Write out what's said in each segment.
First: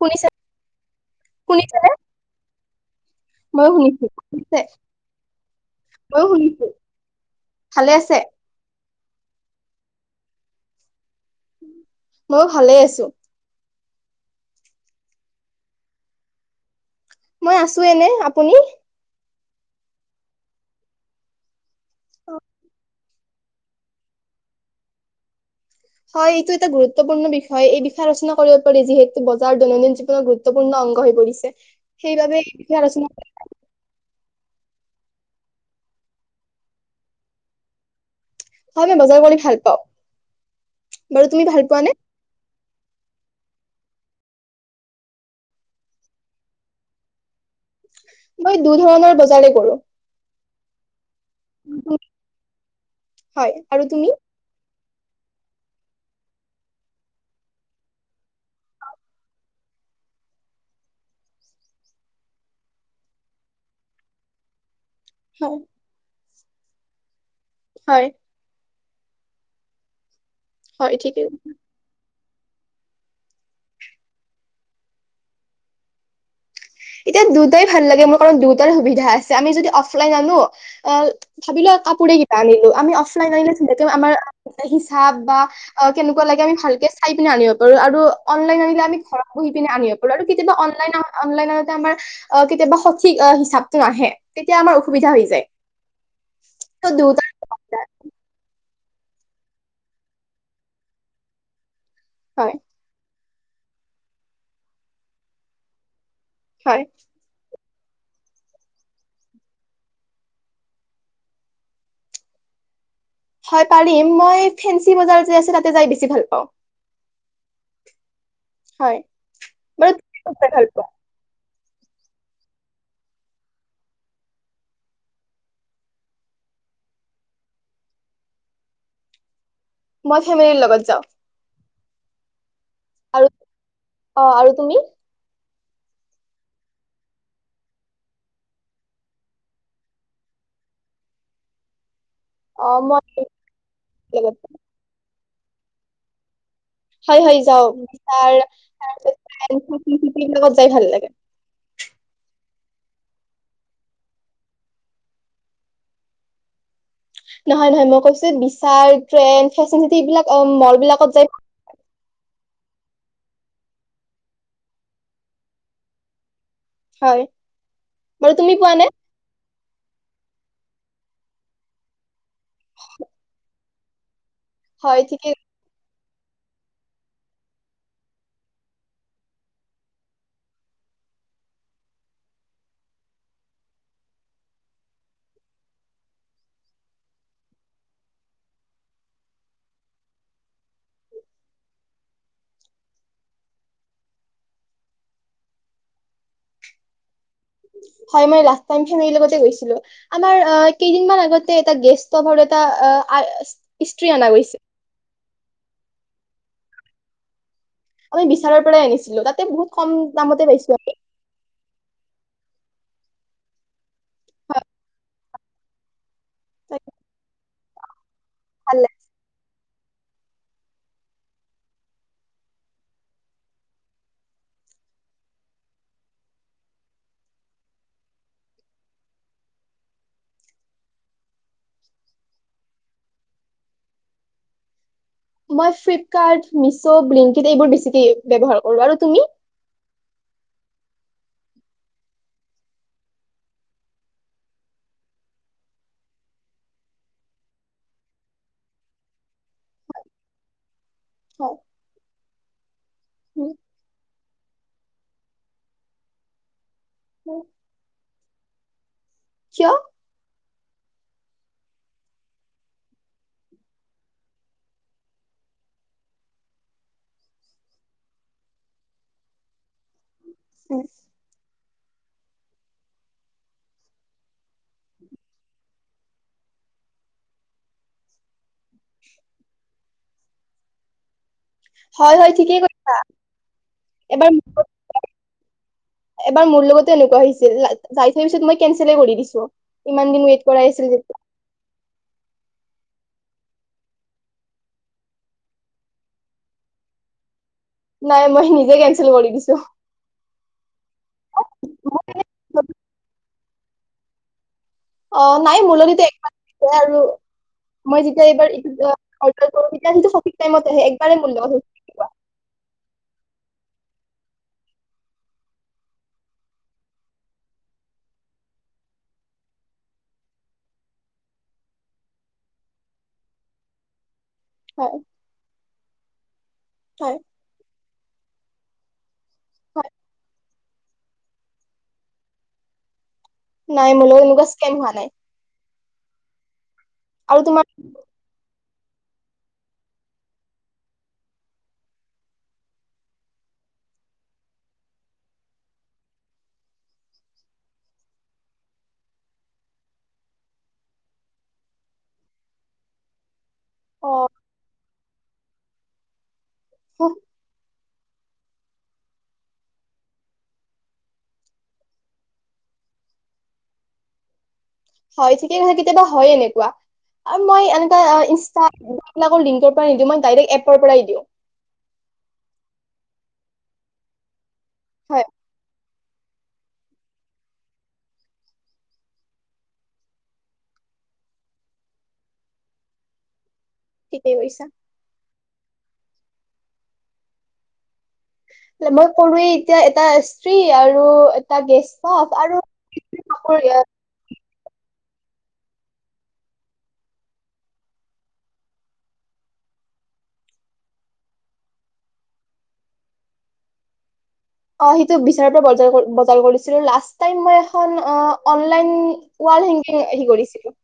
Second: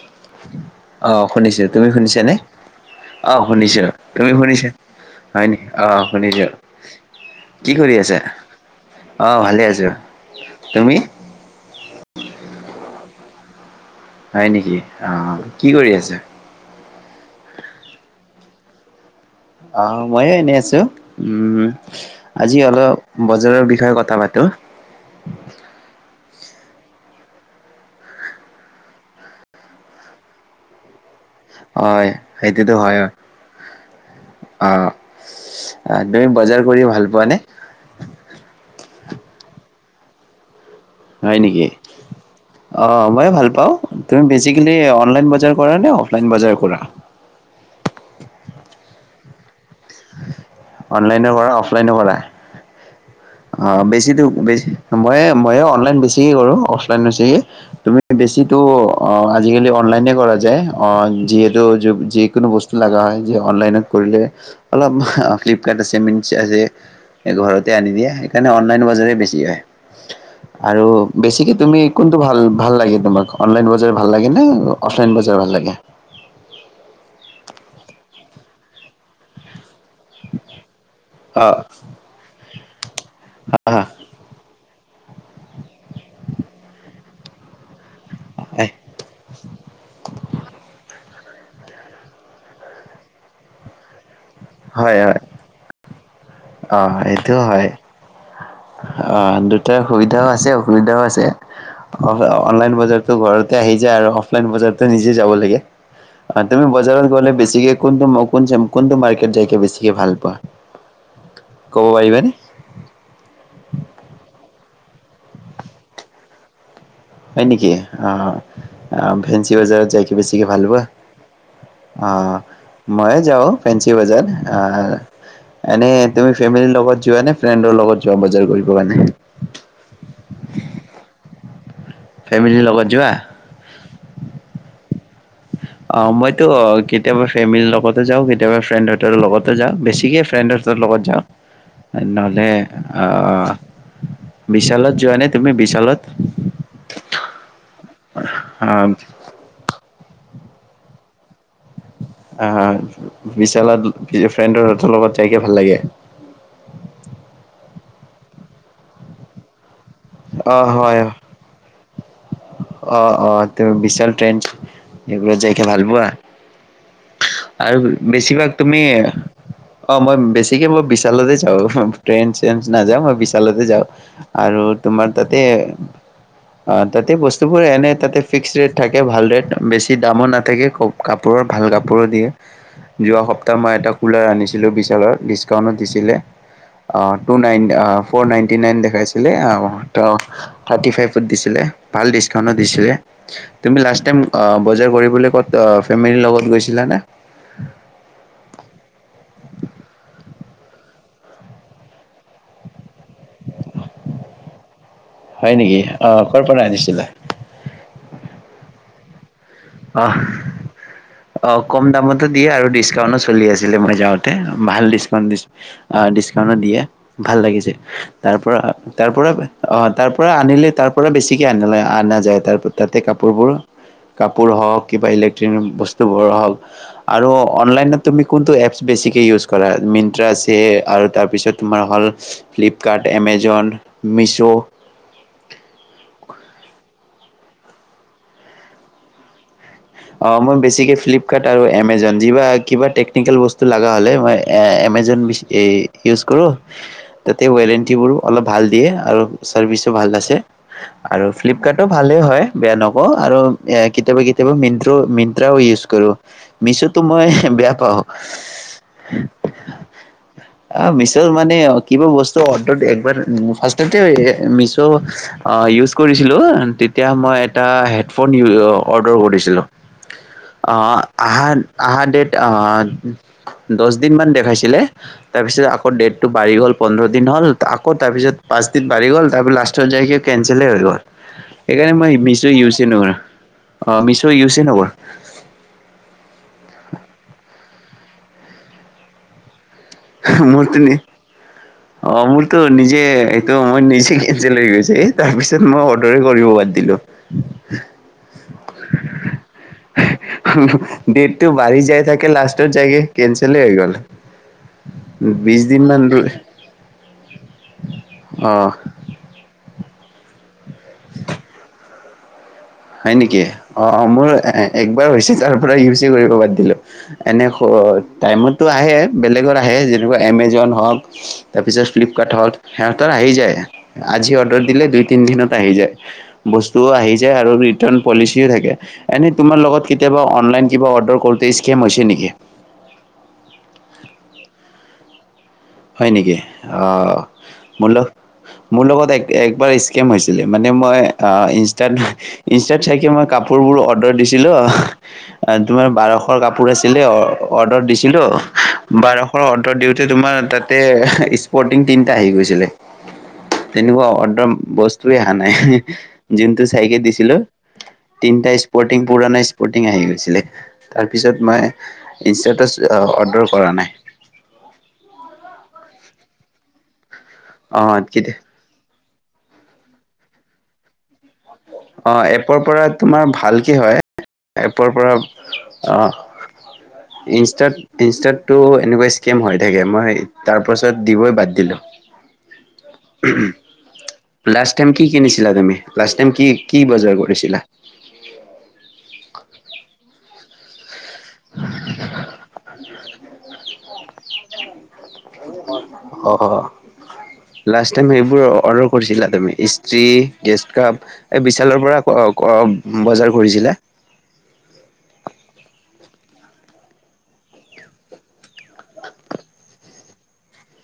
শুনিছা অহ শুনিছো তুমি শুনিছানে শুনিছা নে? অহ ময়ো শুনিছো তুমি শুনিছে শুনিছা হয় নিকি অহ শুনিছো কি ভালে কৰি আছে আছা? অহ ভালে আছো। তুমি? মই ভালে আছো। হয় নেকি, অহ কি কৰি আছে? মই আছো এনে। আপুনি? অ মইয়ো এনেই আছো উম আজি অলপ বজাৰৰ বিষয়ে কথা পাতো হয় এইটো এটা গুৰুত্বপূৰ্ণ বিষয় এই বিষয়ে আলচনা কৰিব পাৰি যিহেতু বজাৰৰ দৈনন্দিন জীৱনৰ গুৰুত্বপূৰ্ণ অংগ হৈ পৰিছে। হয় সেইবাবে এই সেইটোতো বিষয়ে হয় আলোচনা কৰা [unintelligible] অ তুমি বজাৰ কৰি ভাল পোৱানে? হয় মই বজাৰ কৰি ভাল পাওঁ বাৰু হয় তুমি ভাল নেকি পোৱা নে অ মই ভাল পাওঁ। তুমি বেচিকেলি অনলাইন বজাৰ কৰা নে, অফলাইন বজাৰ কৰা? মই দু ধৰণৰ বজাৰে কৰো। অনলাইনো কৰা অফলাইনো কৰা হয় অ আৰু তুমি বেছি বেছি মযে ময়ে বেছিকে কৰো অফলাইন বেছিকে তুমি বেছিটো অ আজিকালি অনলাইনে কৰা যায়, অ যিহেতু যিকোনো বস্তু লগা হয় অনলাইনত কৰিলে অলপ অ হয় ফ্লিপকাৰ্ট চেমি আছে ঘৰতে আনি হয় দিয়ে তেনে অনলাইন বজাৰে বেছি হয়। আৰু হয় ঠিকেই বেছিকে তুমি কোন ভাল ভাল লাগে তোমাক অনলাইন বজাৰ ভাল লাগে নে অফলাইন বজাৰ ভাল লাগে? এতিয়া দুটাই ভাল লাগে মোৰ কাৰণ দুটাৰ সুবিধা আছে আমি যদি অফলাইন আনো অ অ ভাবিলো কাপোৰে কিবা আনিলো আমি অফলাইন আনে চিন্তা আহ কৰিম আমাৰ হিচাপ বা কেনেকুৱা লাগে আমি ভালকে চাই পিনে আনিব পাৰো আৰু অনলাইন আনিলে আমি ঘৰত বহি পিনে আনিব পাৰো আৰু কেতিয়াবা অনলাইন অনলাইন আমাৰ অ কেতিয়াবা সঠিক হিচাপতটো নাহে তেতিয়া আমাৰ হয় অসুবিধা হয় হৈ যায় অ সেইটো হয় দুয়োটাৰ অ দুটাৰ সুবিধাও আছে অসুবিধাও আছে। অ হয় অনলাইন বজাৰতো ঘৰত আহি যায় আৰু অফলাইন বজাৰ নিজে যাব লাগে। তুমি হয় বজাৰত গ'লে বেছিকে কোনটো কোন কোনটো মাৰ্কেট যাই কিনে বেছিক ভাল পোৱা ক'ব পাৰিবানে? হয় পাৰিম মই ফ্ৰেন্সী বজাৰ যে আছে তাতে যাই বেছি ভাল পাওঁ। হয় নেকি অ। হয় আহ ফ্ৰেন্সি বজাৰত বাৰু যাইকে তুমি ক'ত বেছিকে যাই ভাল পোৱা। অ ময়ে যাও ফেঞ্চি বজাৰ। আহ এনে তুমি ফেমিলিৰ লগত যোৱা নে ফ্ৰেণ্ডৰ লগত যোৱা বজাৰ কৰিব কাৰণে? মই ফেমিলিৰ লগত যাওঁ ফেমিলিৰ লগত যোৱা? আৰু অ আৰু তুমি? অ মইতো কেতিয়াবা ফেমিলিৰ লগতো যাওঁ, কেতিয়াবা ফ্ৰেণ্ড হতৰ লগতো যাওঁ বেছিকে ফ্ৰেণ্ডতৰ লগত যাওঁ। নহ'লে অ লগত বিশালত যোৱা নে? তুমি বিশালত হয় হয় যাও আহ লগ লগত যাই ভাল লাগে আহ বিশালত ফ্ৰেণ্ডৰ হতৰ লগত তাইকে ভাল লাগে। নহয় নহয় মই কৈছো বিচাৰ ট্ৰেণ্ড সেবিলাক অ মল হয় বিলাকত যায় অ অ ত বিশাল ট্ৰেণ্ এইবাক যাইকে ভাল পোৱা? হয় আৰু বাৰু বেছিভাগ পোৱা তুমি নে অ মই বেছিকে মই বিশালতে যাওঁ ফ্ৰেণ্ড চে নাযাওঁ মই বিশালতে যাওঁ আৰু হয় তোমাৰ ঠিকে তাতে অ তাতে বস্তুবোৰ এনে তাতে ফিক্স ৰেট থাকে ভাল ৰেট বেছি দামো নাথাকে কাপোৰৰ ভাল কাপোৰো দিয়ে যোৱা সপ্তাহ মই এটা কুলাৰ আনিছিলোঁ বিশচালৰ ডিচকাউণ্টটো দিছিলে অঁ two nine four ninety nine দেখাইছিলে থাৰ্টি ফাইভত দিছিলে ভাল ডিছকাউণ্টো দিছিলে তুমি লাষ্ট টাইম বজাৰ কৰিবলৈ ক'ত ফেমিলিৰ লগত গৈছিলা নে হয় মই লাষ্ট টেম লগতে গৈছিলো আমাৰ অ কেইদিনমান আগতে এটা গেষ্টভাৰ এটা ইষ্ট্ৰ্ৰী অনা গৈছে হয় নেকি অ কৰ পৰা আনিছিলা লগত অ অ কম দামটো দিয়ে আৰু ডিচকাউণ্ট চল আছিলেই যাওঁতে তা ভাল ডিছকাউণ্ট দিছ অ দিয়ে ভাল লাগিছে। তাৰ ভাল লাগে পৰা-তাৰ-পৰা অ, তাৰ পৰা আনিলে তাৰ পৰা বেছিকে আনা-আনাযায় তাৰ-তাতে কাপোৰবোৰ কা কাপোৰ হওক কিবা ইলেক্ট্ৰনিক বস্তুবোৰো হওক আৰু অনলাইনত তুমি কোনটো এপছ বেছিকৈ ইউজ কৰা? মিন্ট্ৰা আছে আৰু তাৰপিছত তোমাৰ হ'ল ফ্লিপকাৰ্ট, এমেজন, মিছো। মই ফ্লিপকাৰ্ট, মিছো, ব্লিংকিট এইবোৰ বেছকে ব্যৱহাৰ কৰো, আৰু তুমি? অ, মই বেছিকে ফ্লিপকাৰ্ট আৰু এমেজন কিবা টেকনিকেল বস্তু লাগা হ'লে মই এ-এমেজন-ইউজ কৰো। তাতে ৱাৰেনটিবোৰো অলপ ভাল দিয়ে আৰু চাৰ্ভিছো ভাল আছে। আৰু হয়। ফ্লিপকাৰ্টো ভালে হয়। বেয়া ন অ, আৰু এ-কেতিয়াবা কেতিয়া [unintelligible] ত মিন্ত্ৰাও ইউজ কৰো। মিছোটো মই বেয়া পাওঁ। [inaudible] কিয়? অ, মিছোত মানে কিবা বস্তু অৰডাৰ-একবাৰ ফাৰ্চটতে এ-মিছো অ-ইউজ কৰিছিলো তেতিয়া মই এটা হেডফোন-অৰ্ডাৰ কৰিছিলো। অ, আহান আহা ডেট অ-দচ দিন মান দেখাইছিলে তাৰপিছত আকৌ ডেটটো বাঢ়ি গ'ল পোন্ধৰ দিন হ'ল আকৌ তাৰপিছত পাঁচদিন বাঢ়ি গ'ল তাৰপিছত লাষ্টত যায় কে কেনচেলে হৈ গ'ল। সেইকাৰণে মই হয় হয় মিছো ঠিকেই ইউচ কৈছা। নকৰো। অ, মিছো এবাৰ ইউ [inaudible] বাৰ মোৰ লগতো এনেকুৱা হৈছিল-যাই থৈ পিছত মই কেনচেলে কৰি দিছো। ইমান দিন ৱেইট কৰাই আছিল যেতিয়া [unintelligible] অ, মোৰ তো নিজে, এইটো মই নিজে-কেনচেল হৈ গৈছে এ তাৰপিছত মই অৰ্ডাৰে কৰিব বাদ দিলো। নাই মই নিজে কেনচেল কৰি দিছো ডেটটো বাঢ়ি যায় থাকে লাষ্টত জাইকে কেন কেলে আহি গ'ল অ', নাই বিশ দিন মান মোৰলগত এতিয়া [unintelligible] আৰু, মই যেতিয়া এইবাৰ অ এইটো অ-অৰ্ডাৰ ক [unintelligible] টাইমত একবাৰে মোৰলগত হৈ হয় নেকি? অ, অ মোৰ এ-একবাৰে হৈছে তাৰ পৰা ইউজে কৰিব বাদ দিলো। এনে-টাইমততো আহে, বেলেগৰ আহে যেনেকুৱা এমেজন হওক, তাৰপিছত ফ্লিপকাৰ্ট হওক হেহঁতৰ আহি যায়। আজি অৰ্ডাৰ দিলে হয় দুই-তিনদিনত আহি যায়। বস্তুও আহি হয় যায় আৰু [unintelligible] পলিচিএ থাকে এনেই তোমাৰ লগত হয় কেতিয়াবা অনলাইন কিবা অৰ্ডাৰ কৰোতে স্কেম হৈছে নেকি? নাই, মোৰ লগত এনেকুৱা স্কেম হোৱা নাই। হয় নেকি! অ আৰু তোমাৰ মল মোৰ লগত এক একবাৰ স্কেম হৈছিলে মানে মই ইনষ্টাত ইনষ্টাত চাইে মই কাপোৰবোৰ অৰ্ডাৰ দিছিলোঁ তোমাৰ বাৰশৰ কাপোৰ আছিলে অৰ্ডাৰ দিছিলোঁ বাৰশৰ অৰ্ডাৰ দিওঁতে তোমাৰ তাত [unintelligible] স্পৰ্টিং তিনিটা আহি গৈছিলে তেনেকুৱা অ বস্তু তে অহা নাই যোনটোু চাইকেল দিছিলো তিনিটা স্পৰ্টিং পুৰণা স্পৰ্টিং আহি গৈছিলে তাৰপিছত মই ইনষ্টাটো অৰ্ডাৰ কৰা নাই হয় ঠিকে কথা কেতিয়াবা হয় এনেকুৱা আৰু মই এনেকা অ' কেতিয়া ইনষ্টলাকৰ লিং নিদিওঁ মই ডাইৰেক্ট এপৰ পৰাই দিওঁ অ এপৰ পৰা তোমাৰ ভালকে হয় এপৰ পৰা হয় অঁ ইনষ্টাত ইনষ্টাততটো এনেকুৱা স্কেম হৈ থাকে মই তাৰপাছত দিবই বাদ দিলোঁ ঠিকেই কৈছা লাষ্ট টাইম কি কিনিছিলা তুমি লাষ্ট টাইম কি কি বজাৰ কৰিছিলা মই কলোৱে এতিয়া এটা ফ্ৰী আৰু আৰু এটা গেছ াভ আৰু অ লাষ্ট টাইম সেইবোৰ অৰ্ডাৰ কৰিছিলা তুমি ই্ত্ৰ্ৰী গেষ্ট কাপ এই বিশালৰ পৰা বজাৰ কৰিছিলা অ সিটো বিচাৰোঁতে বজা বজাৰ কৰিছিলোঁ লাষ্ট টাইম মই এখন অনলাইন ৱাল হাগী আহি কৰিছিলোঁ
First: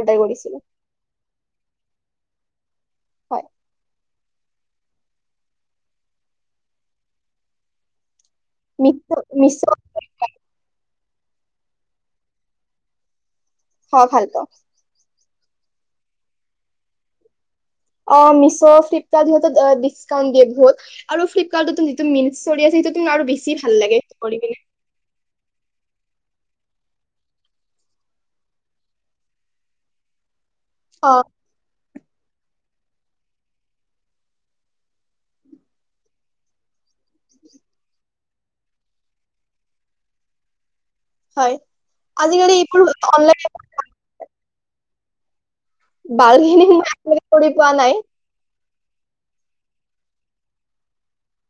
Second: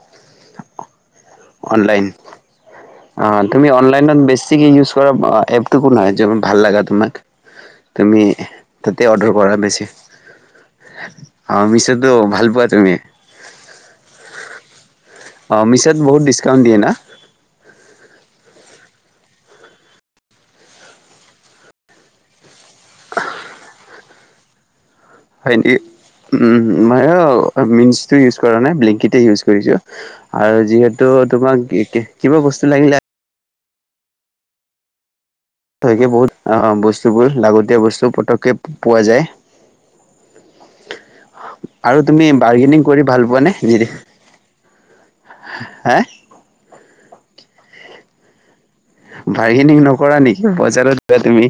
অৰ্ডাৰ কৰিছিলোঁ অন অনলাইন অ হয় তুমি অনলাইনত বেছি িক ইউজ কৰা এপটু কোনহয় যে ভাল লাগা তোমাক তুমি ততে মিছ' অৰ্ডাৰ কৰা মিছ' বেছি অ মিছতো ভাল পোৱা তুমি হয় ভাল পাওঁ অঁ মিছত বহুত ডিছকাউণ্ট দিয়ে না অ মিছ' ফ্লিপকাৰ্ট সিহঁতি ডিছকাউণ্ট দিয়ে বহুত আৰু ফ্লিপকাৰ্ট তো সেটো মিছৰীয়া আছে সেই আৰু সেইটো বেছি ভাল লাগে [unintelligible] আৰু যিহেতু অ তোমাক কিবা বস্তু লাগিলে তাকে বহুত আ বস্তুবোৰ লাগতীয় বস্তু পতককৈ পোৱা যায় হয় আৰু তুমি আজিকালি এইবোৰ বাৰ্গেনিং কৰি ভাল অনলাইন পোৱা নে হা বালগ [unintelligible] একো বুজি পোৱা নাই বাগেনিং নকৰা নেকি পইচাটো দিবা তুমি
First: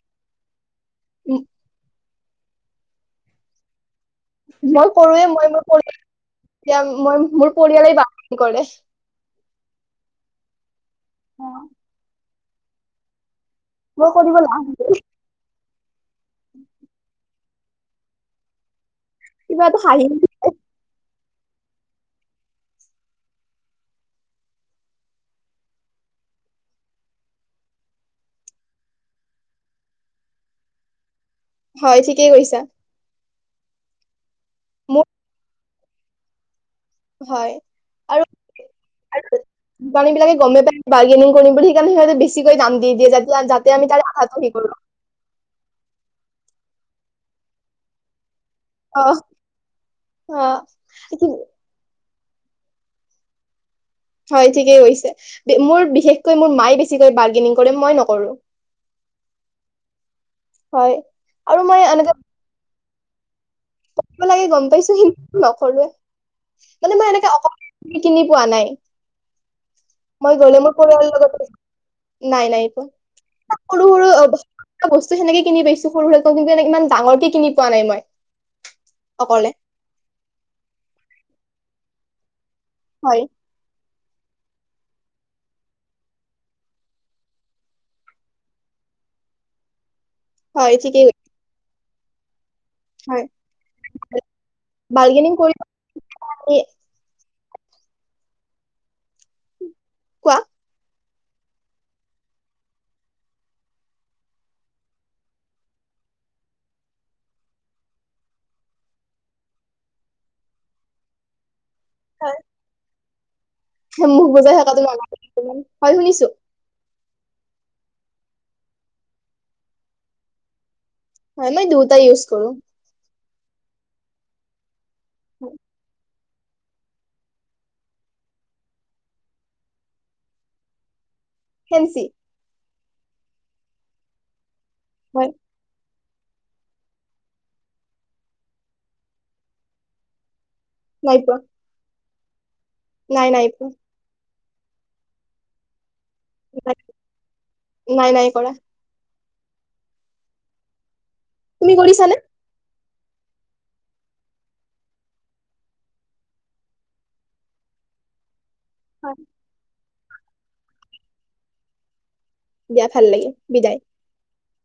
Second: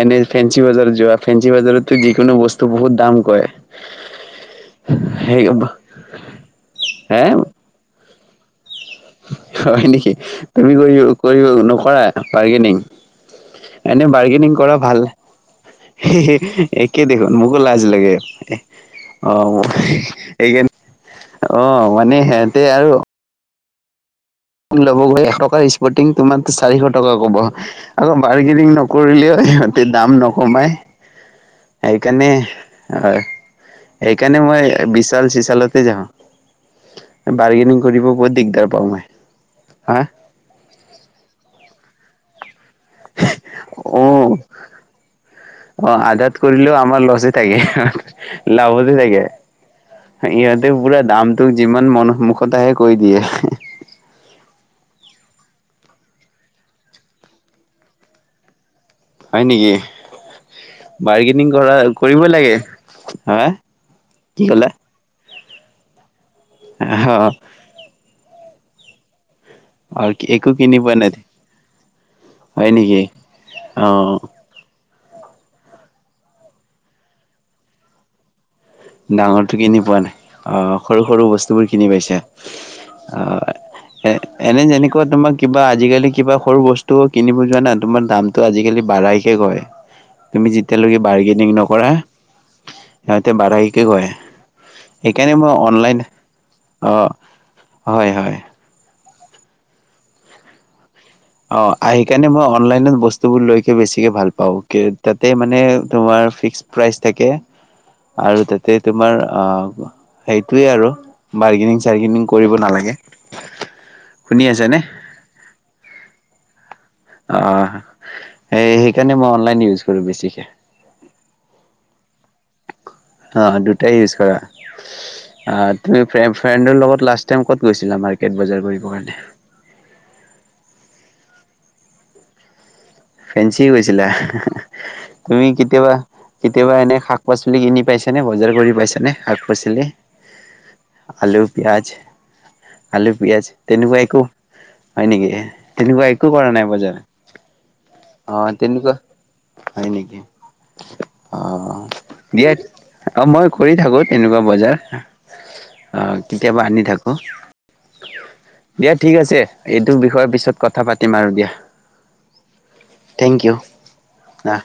এন এন ফেনচি কি বজাৰত যোৱা ফেঞ্চি বজাৰত নেকি কোনো বস্তু বহুত দাম কৰে মই কৰুৱে মই মোৰ হে মই মোৰ পৰিয়ালেই পাব কি কলে হয় নেকি তুমি কৰিবা কৰিব অ নকৰা পাৰ্গেনিং মোৰ এনেই কৰিব বাৰ্গেনিং লাজ কৰা ভাল একে দেখোন মোকো লাজ লাগে এ অ কিবা এটা হাঁহি একেইদিন অ মানে সিহতে আৰু ল'ব গলে এশ টকাৰ স্পৰ্টিং তোমাৰ চাৰিশ টকা ক'ব আকৌ বাৰ্গেনিং নকৰিলেও সিহঁতে দাম নকমাই হয় সেইকাৰণে ঠিকেই কৈছা অ সেইকাৰণে মই মোৰ বিশাল চিচালত তাতে যাওঁ হয় বাৰ্গেনিং কৰিব আৰু বহুত দিগদাৰ পাওঁ মই হা কোম্পানী বিলাকে গমে পায় বাৰ্গেনিং কৰিম বুলি সেইকাৰণে সিহঁতে বেছি দাম দি দি যাতে যাতে আমি অ তাৰ আধাটো কৰো অ আধাত কৰিলেও আমাৰ লচে থাকে লাভতে অ চাগে অ ইহঁতে পুৰা কি- দামটো যিমান মন সদায় কৈ দিয়ে হয় ঠিকেই কৈছে মোৰ বিশেষকৈ মোৰ মায়ে বেছিকৈ বাৰ্গেনিং কৰে মই নকৰো হয় নেকি হয় বাৰ্গেনিং আৰু কৰা মই এনেকে কৰিবই লাগে হা কৰিব কি লাগে গম ক'লা পাইছো সি নকৰোৱে মানে মই এনেকে অ অ কিনি পোৱা নাই আৰু মই একো গলে মোৰ কিনি পোৱা পৰিয়ালৰ নাই লগত নাই নাই হয় নেকি এক সৰু অ সৰু বস্তু সেনে কিনি পাইছো সৰুকৌ কিন্তু ইমান ডাঙৰকে কিনি পোৱা নাই মই অকলে ডাঙৰটো কিনি পোৱা নাই অ সৰু সৰু বস্তুবোৰ কিনি পাইছে হয়, অ এ এনে যেনেকুৱা তোমাৰ কিবা আজিকালি কিবা সৰু বস্তু কিনিব যোৱা নাই তোমাৰ দামতটো আজিকালি বাঢ়াকে কৰে তুমি হয় যেতিয়ালৈকে ঠিকেই কৈছা। বাৰ্গেনিং নকৰা হয়। সিহতিতে বাঢাই কি কয় বাৰ্গেনিং সেইকাৰণে মই কৰি অনলাইন আমি অ হয় হয় কোৱা অ সেইকাৰণে মই অনলাইন বস্তুবোৰ লৈ বেছিকে ভাল পাও তাতে মানে তোমাৰ ফিস্ক প্ৰাইজ থাকে আৰু তাতে তোমাৰ সেইটোৱে আৰু বাৰ্গেনিং হয়, কৰিব নালাগে মুখ শুনি বুজাই আছে থকা নে তুমি হয় শুনিছো অহ সেইকাৰণে মই অনলাইন ইউজ কৰো বেছিকে হয় মই দুুয়োটা ইউজ কৰো অ দুটাই ইউজ কৰা আৰু তুমি ফ্ৰেণ্ডৰ লগত লাষ্ট টাইম ক'ত গৈছিলা মাৰ্কেট বজাৰ কৰিবৰ কাৰণে ফ্ৰেনঞ্চি ফেঞ্চি গৈছিলা হয় তুমি কেতিয়াবা কেতিয়াবা এনে শাক পাচলি কিনি পাইছেনেে বজাৰ কৰি পাইছেনেে শাক পাচলি নাই পোৱা আলু পিয়াজ আলু নাই পিয়াজ নাই পোৱা তেনেকুৱা একো হয় নেকি তেনেকুৱা এক একো কৰা নাই বজাৰ নাই নাই অ কৰা। তেনেকুৱা হয় নেকি অ তুমি কৰিছানে? দিয়ে অঁ মই কৰি থাকো তেনেকুৱা বজাৰ অঁ কেতিয়াবা আনি থাকো দিয়া ঠিক হয়, আছে টো বিষয়ৰ পিছত কথা পাতিম আৰু দিয়া দিয়া ভাল লাগে থেংক ইউ বিদায় আহ।